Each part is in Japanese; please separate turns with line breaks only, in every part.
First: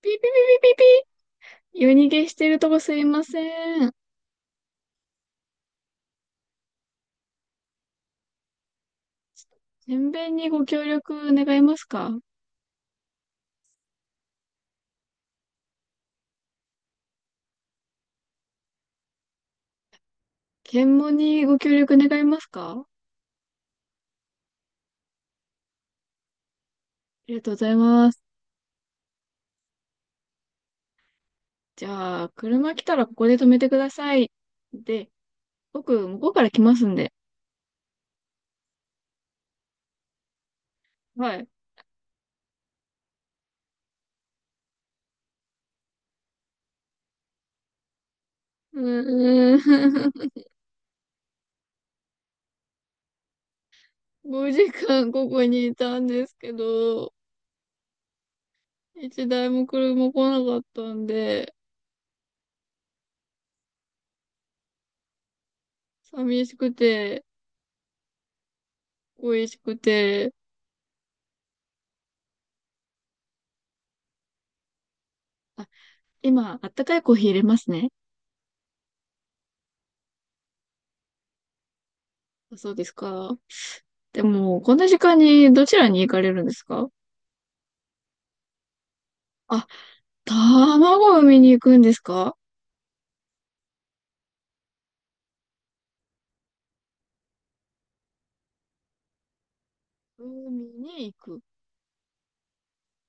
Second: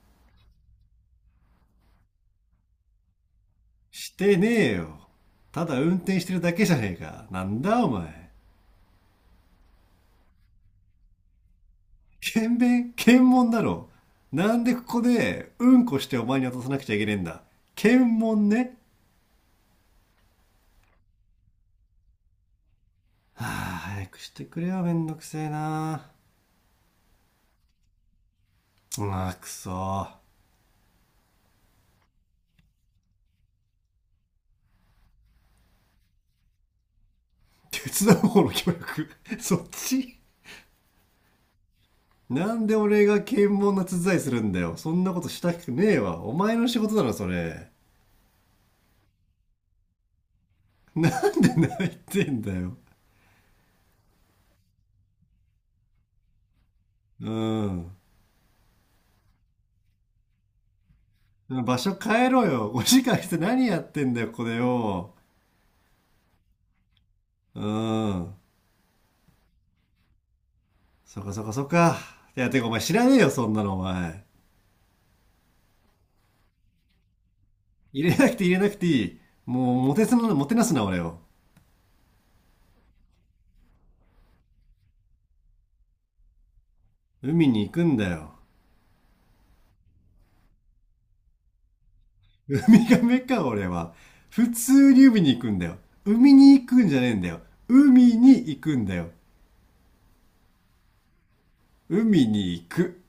ピーピーピーピーピーピー。夜逃げしてるとこすいません。
してねえよ。ただ運転してるだけじゃねえか。なんだお前。
検便にご協力願いますか？
検便検問だろ。なんでここでうんこしてお前に渡さなくちゃいけねえんだ。検問ね。
検問にご協力願いますか？あ
はあ、早くしてくれよ。めんどくせえな。
りがとうございます。
うわ、くそ。
じゃあ、車来たらここで止めてください。で、僕、向こうから来ますんで。
手伝う方の協力。そっち、
はい。
なんで俺が検問の手伝いするんだよ。そんなことしたくねえわ。お前の仕事だろ、それ。
うーん。
なんで泣いてんだよ。
5時間ここにいたんですけど、
うん。
一台も車来なかったんで、
場所変えろよ。5時間して何やってんだよ、これよ。
寂しくて、
うん。
恋しくて。
そっかそっかそっか。いや、てかお前知らねえよ、そんなのお前。
あ、今、あったかいコーヒー入れますね。
入れなくていい。もう、もてなすな、俺を。
あ、そうですか。でも、こんな時間にどちらに行かれるんですか？
海に行くんだよ。
あ、卵を産みに行くんですか？
ウミガメか、俺は。普通に海に行くんだよ。海に行くんじゃねえんだよ。海に行くんだよ。
海に行く。
海に行く。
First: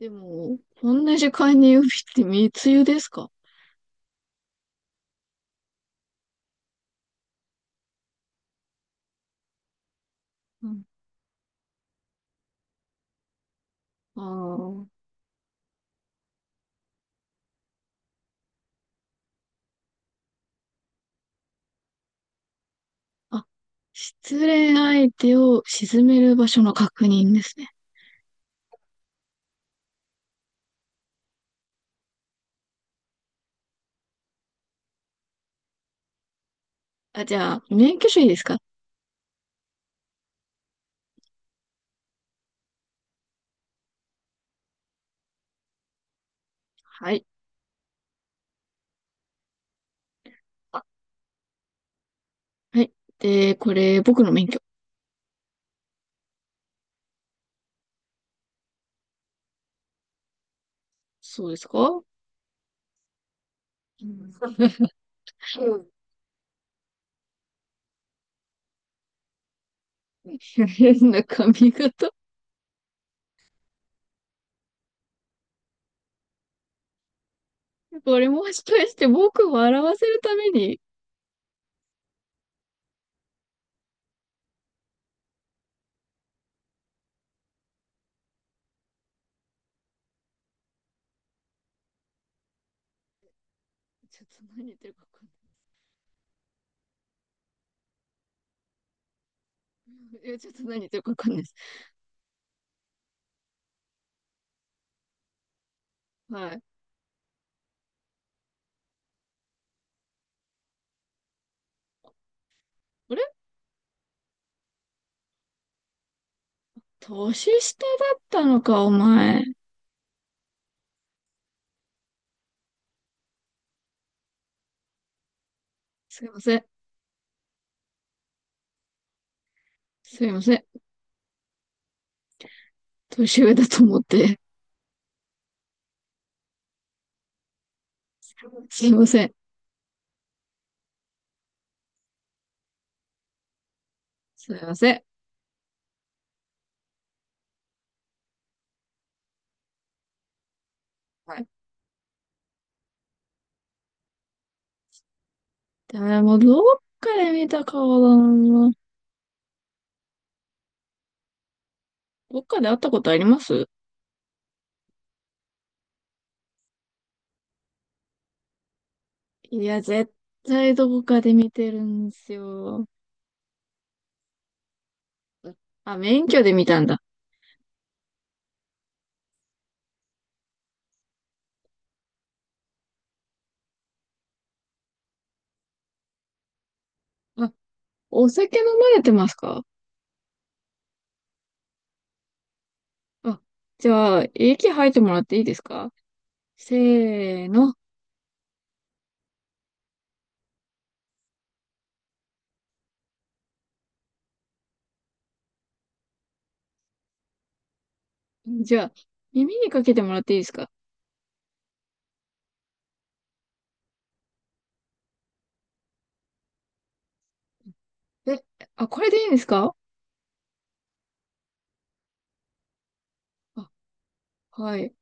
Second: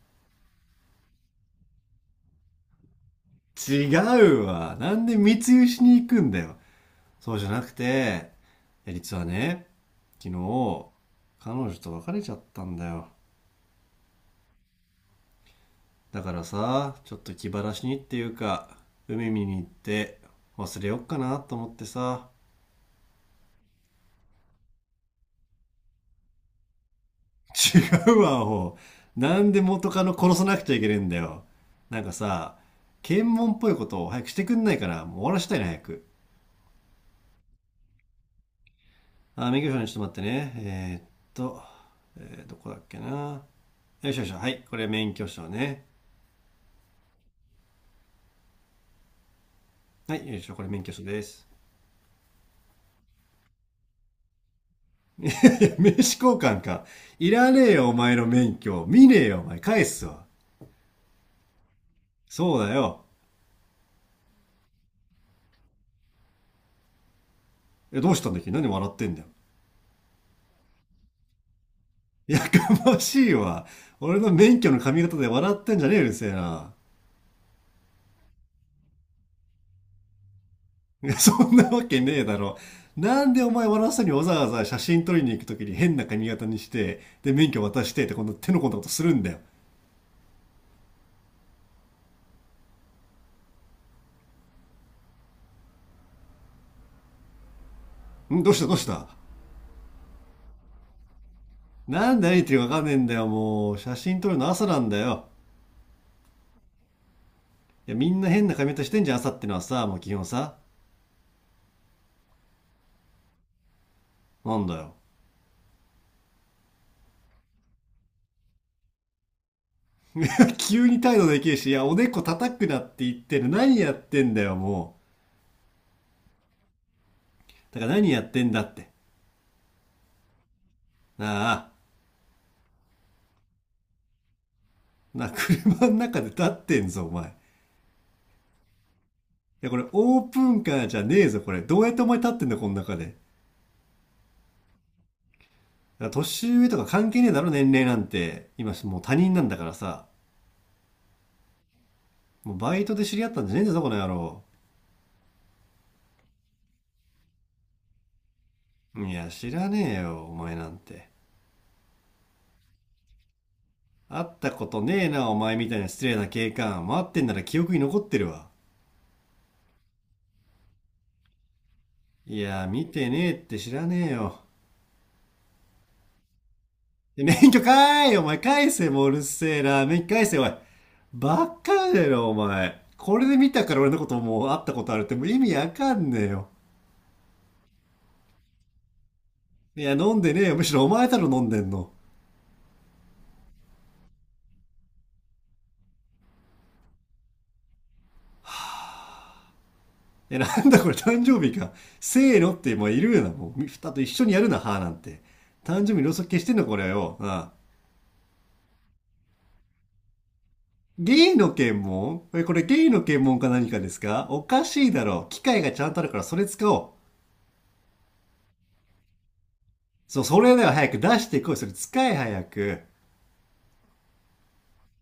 でも、こんな時間に海って密輸ですか？
違うわ。なんで密輸しに行くんだよ。そうじゃなくて、実はね、昨
うん。
日彼女と別れちゃったんだよ。
あ
だからさ、ちょっと気晴らしにっていうか、海見に行って忘れよっかなと思ってさ。
あ。あ、失恋相手を沈める場所の確認ですね。
違うわアホ。なんで元カノ殺さなくちゃいけねえんだよ。なんかさ、検問っぽいことを早くしてくんないからもう終わらしたいな早く。
あ、じゃあ、免許証いいですか？
あ、免許証に、ちょっと待ってねえー、っと、えーどこだっけな。よいしょよいしょ、はい、これ免許証ね。
はい。
はい、よいしょ、これ
あ、
免許証です。
はい。で、これ、僕の免許。
名刺交換か。いらねえよ、お前の免許。見ねえよ、お前。返すわ。
そうですか？
そうだよ。
うん。
え、どうしたんだっけ、何笑ってんだよ。
変な髪型。
やましいわ。俺の免許の髪型で笑ってんじゃねえよ、うるせえな。
これもしかして僕を笑わせるために？
いや、そんなわけねえだろ。なんでお前笑わせにわざわざ写真撮りに行くときに変な髪型にして、で、免許渡してって、こんな手の込んだことするんだよ。
ちょっと何言ってるか分か
ん、どうしたどうした。
んないです。いや、ちょっと何言ってるか分かんないです。
なんで何言ってるかわかんねえんだよ、もう。写真撮るの朝なんだよ。
はい。
いや、みんな変な髪型してんじゃん、朝ってのはさ、もう基本さ。
あれ？
なんだよ。
年下だったのか、お前。
急に態度できるし、いや、おでこ叩くなって言ってる。何やってんだよ、も
すいません。
う。だから何やってんだって。
すいません。
なあ、
年上だと思って。
なあ、車の中で立ってんぞ、お前。い
すいません。
や、これオープンカーじゃねえぞ、これ。どうやってお前立ってんだよ、この中で。だか
すいません。
ら年上とか関係ねえだろ、年齢なんて。今、もう他人なんだからさ。
はい。
もうバイトで知り合ったんじゃねえんだぞ、この野郎。
でも、どっかで見た顔だな。
いや、知らねえよ、お前なんて。
どっかで会ったことあります？
会ったことねえな、お前みたいな失礼な警官。待ってんなら記憶に残ってるわ。
いや、絶対どこかで見てるんです
いや、見
よ。
てねえって、知らねえよ。
あ、免許で見たんだ。
で、免許返え、お前返せ、もううるせえな。免許返せおい。ばっかだよお前。これで見たから俺のこともう会ったことあるって、もう意味わかんねえよ。
あ、お酒飲まれてますか？
いや、飲んでねえよ。むしろお前だろ飲んでんの。
あ、じゃあ、息吐いてもらっていいですか？せーの。
え、なんだこれ誕生日か。せーのってもういるよな。もう、ふたと一緒にやるな、はーなんて。誕生日ろうそく消してんのこれよ。なあ。
じゃあ、耳にかけてもらっていいですか？
ゲイの検問、え、これゲイの検問か何かですか。おかしいだろ。機械がちゃんとあるからそれ使おう。
え、あ、これでいいんですか？
そう、それでは早く出してこい。それ使え早く。
あ、はい。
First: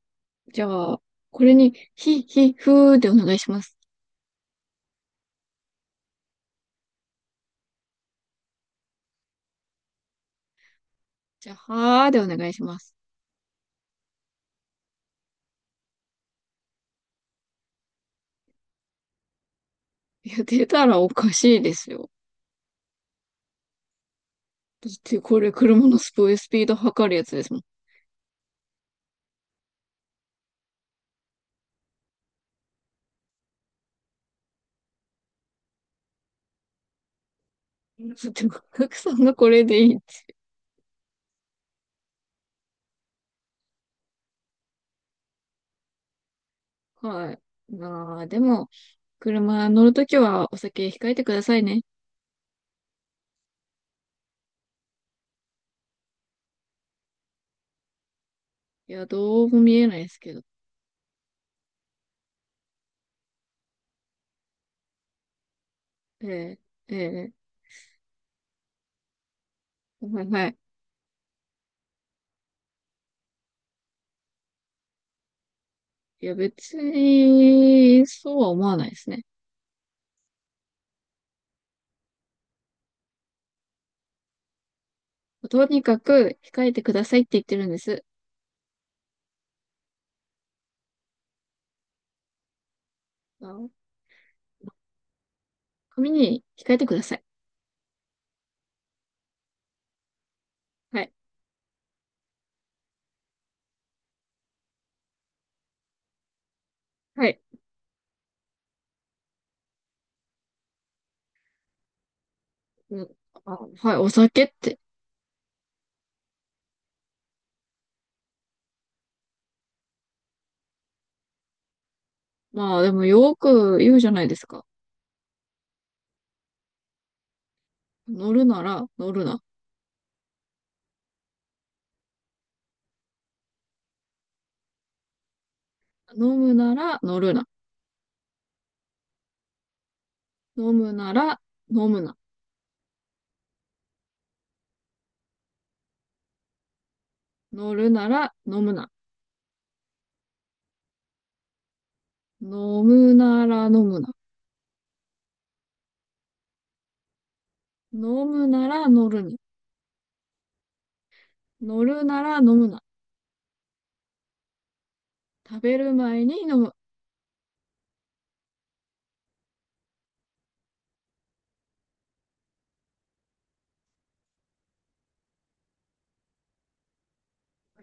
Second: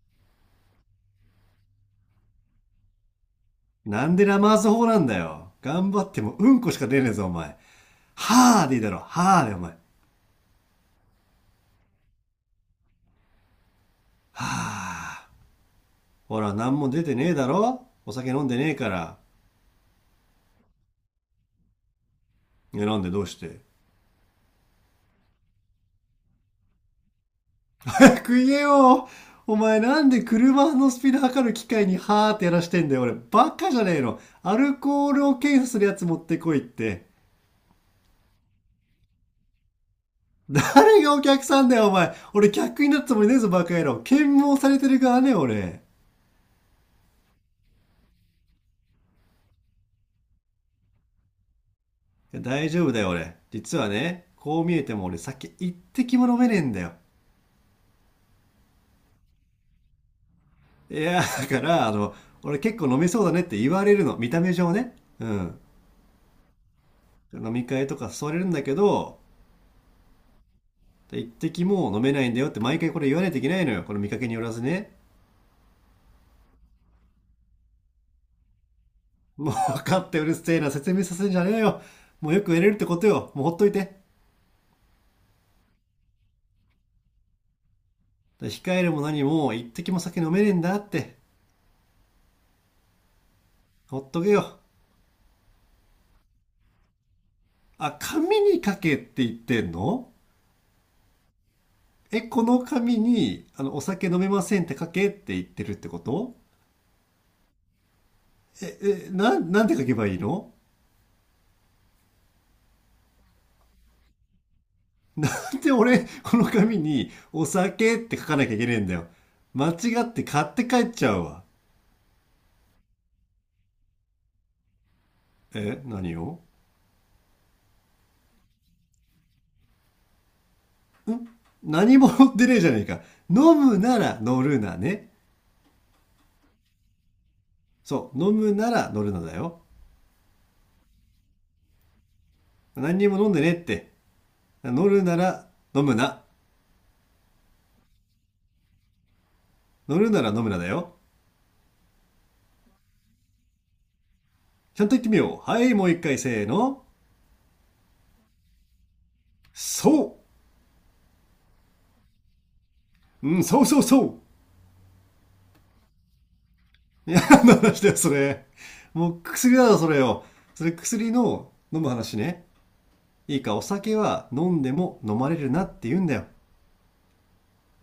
じゃあ、これに、ひ、ひ、ふーでお願いします。
なんでラマーズ法なんだよ。頑張ってもうんこしか出ねえぞ、お前。はぁでいいだろ。はぁで、お前。
じゃあ、はーでお願いします。
はぁ。ほら、なんも出てねえだろ、お酒飲んでねえから。
いや、出たらおかしいですよ。
いや、なんで、どうして
だって、これ車のスピード測るやつですもん。
早く言 えよ。お前なんで車のスピード測る機械にはーってやらしてんだよ。俺、バカじゃねえの。アルコールを検査するやつ持ってこいって。
だって、お客さんがこれでいいって。
誰がお客さんだよ、お前。俺、客になったつもりねえぞ、バカ野郎。検問されてる側ね、俺。
はい。まあ、でも、車乗るときはお酒控えてくださいね。
や、大丈夫だよ俺。実はね、こう見えても俺酒一滴も飲めねえんだよ。
いや、どうも見えないですけど。
いや、だから、俺結構飲めそうだねって言われるの。見た目上ね。うん。
ええ、ええ、
飲み会とか誘われるんだけど、
はい、はい。
一滴も飲めないんだよって毎回これ言わないといけないのよ。この見かけによらずね。
いや、別に、そうは思わないですね。
もう分かって、うるせえな。説明させんじゃねえよ。もうよくやれるってことよ。もうほっといて。
とにかく控えてくださいって言ってるんです。
控えるも何も一滴も酒飲めねえんだって。
あ、
ほっとけよ。
紙に控えてください。
あ、紙に書けって言ってんの？
はい。
え、この紙に、お酒飲めませんって書けって言ってるってこと？
はい。
え、なんて書けばいいの？
うん、あ、はい。お酒って。
で、俺、この紙に、お酒って書かなきゃいけねえんだよ。間違って買って帰っちゃうわ。
まあでもよく言うじゃないですか。
え、何を？
乗るなら乗るな。
ん、何も乗ってねえじゃねえか。飲むなら乗るなね。
飲むなら乗るな。
そう、飲むなら乗るなだよ。
飲むなら飲むな。
何にも飲んでねえって。乗るなら飲むな。
乗るなら飲むな。
乗るなら飲むなだよ。
飲むなら飲むな。
ちゃんと言ってみよう。はい、もう一回せーの。
飲むなら乗るに
そ
乗るなら飲むな。
う、うん、そうそうそう。
食べる前に飲む。
いや、何の話だよ、それ。もう薬だろ、それよ。それ薬の飲む話ね。いいか、お酒は飲んでも飲まれるなって言うんだよ。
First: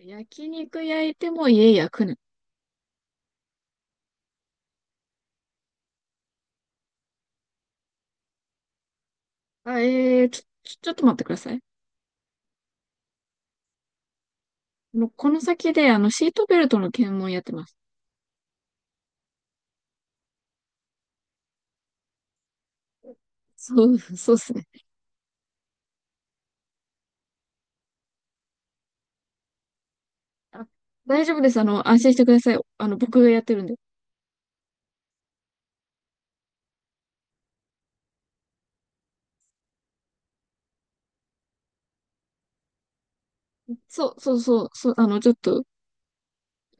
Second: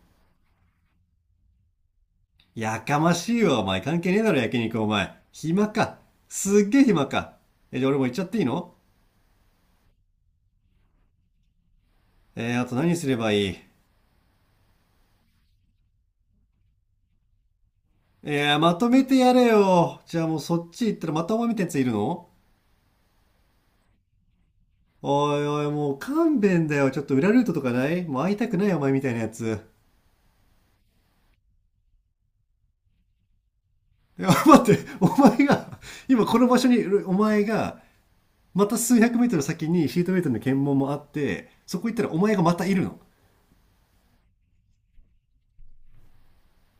焼肉焼いても家焼くな。
やかましいわ、お前。関係ねえだろ、焼肉、お前。暇か。すっげえ暇か。え、じゃあ俺も行っちゃっていいの？
あ、えー、ちょ、ちょ、ちょっと待ってください。
あと何すればいい？
もうこの先で、あの、シートベルトの検問やってます。
まとめてやれよ。じゃあもうそっち行ったらまたお前みたいなやついるの？
そう、そうですね。
おいおい、もう勘弁だよ。ちょっと裏ルートとかない？もう会いたくないお前みたいなやつ。
あ、大丈夫です。あの、安心してください。あの、僕がやってるんで。
いや、待って、お前が、今この場所に、お前が、また数百メートル先にシートベルトの検問もあって、そこ行ったらお前がまたいるの。
そう、そう、そう、そう、あの、ちょっと、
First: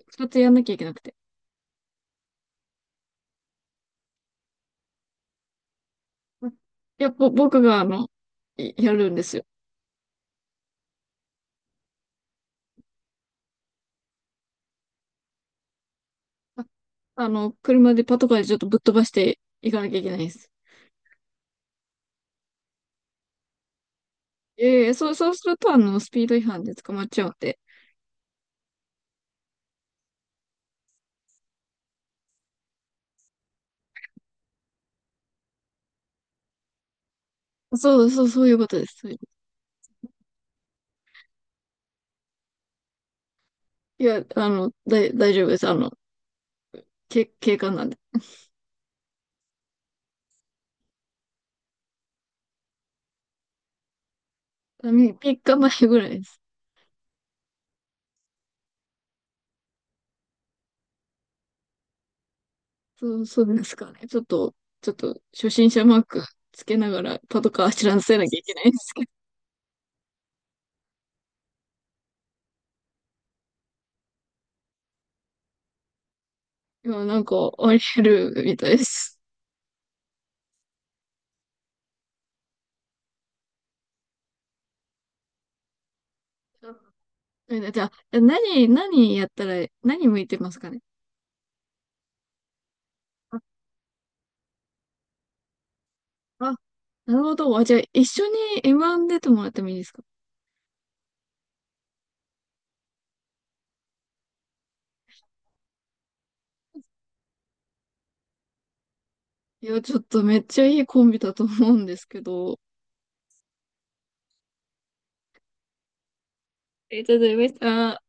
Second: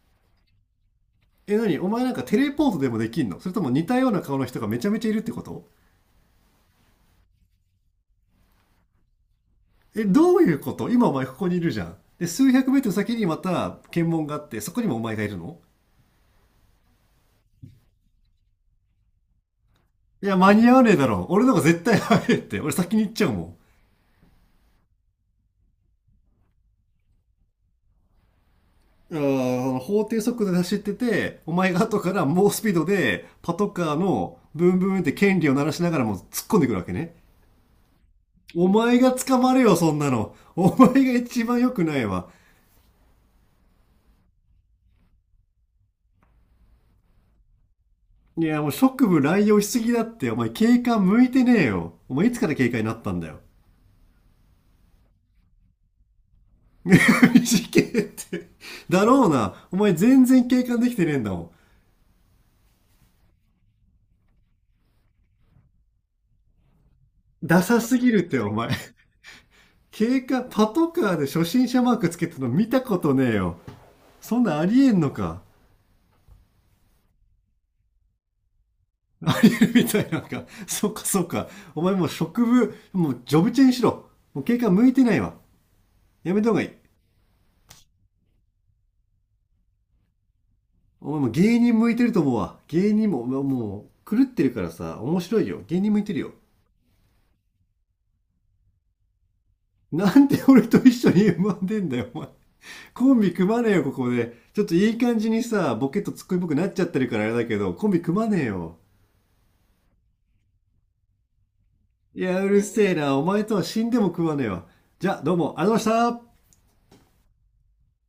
二つやんなきゃいけなくて。
え、なにお前なんかテレポートでもできんの？それとも似たような顔の人がめちゃめちゃいるってこと？
あ、いや、ぼ、僕が、あの、いやるんですよ。
え、どういうこと？今お前ここにいるじゃん。で、数百メートル先にまた検問があって、そこにもお前がいるの？
あ、あの、車でパトカーでちょっとぶっ飛ばしていかなきゃいけない
い
で
や、
す。
間に合わねえだろ。俺の方が絶対早いって。俺先に行っちゃうもん。
ええ、そう、そうすると、あの、スピード違反で捕まっちゃうんで。
あ、法定速度で走ってて、お前が後から猛スピードでパトカーのブンブンって権利を鳴らしながらもう突っ込んでくるわけね。
そう、そう、そういうこ
お
とです。
前
そう
が
いう
捕まるよ、そんなの。お前が一番良くないわ。
いや、あの、だい、大丈夫です。あの、け、警官なんで。
いや、もう職務乱用しすぎだって。お前警官向いてねえよ。お前いつから警官になったんだよ。
あ、み、3日前ぐらいです。
事件って。だろうな。お前全然警官できてねえんだもん。
そう、そうですかね。ちょっと、ちょっと、初心者マークつけながらパト
ダ
カー
サ
知
す
ら
ぎ
せ
るっ
なきゃ
て、
い
お
けない
前。
んですけど、
警官、パトカーで初心者マークつけてるの見たことねえよ。そんなありえんのか。
今なんか、あり得るみたいです。
ありえるみたいなんか。そっかそっか。お前もう職務、もうジョブチェンしろ。もう警官向いてないわ。やめた方が
じ
い
ゃ
い。
あ、じゃあ何、何やったら、何向いてますかね。
お前もう芸人向いてると思うわ。芸人も、
あ、
もう狂ってるからさ、面白いよ。芸人向いてるよ。
あ、なるほど。あ、じゃあ、一緒に M1 出てもらってもいいですか？
なんで俺と一緒に M1 出んだよ、お前。コンビ組まねえよ、ここで。ちょっといい感じにさ、ボケとツッコミっぽくなっちゃってるからあれだけど、コンビ組まねえよ。
いや、ちょっとめっちゃいいコンビだと思うんですけ
いや、う
ど。
るせえな。お前とは死んでも組まねえわ。じゃあ、どうも、ありがとうございました。
え、ちょっと、めっちゃ、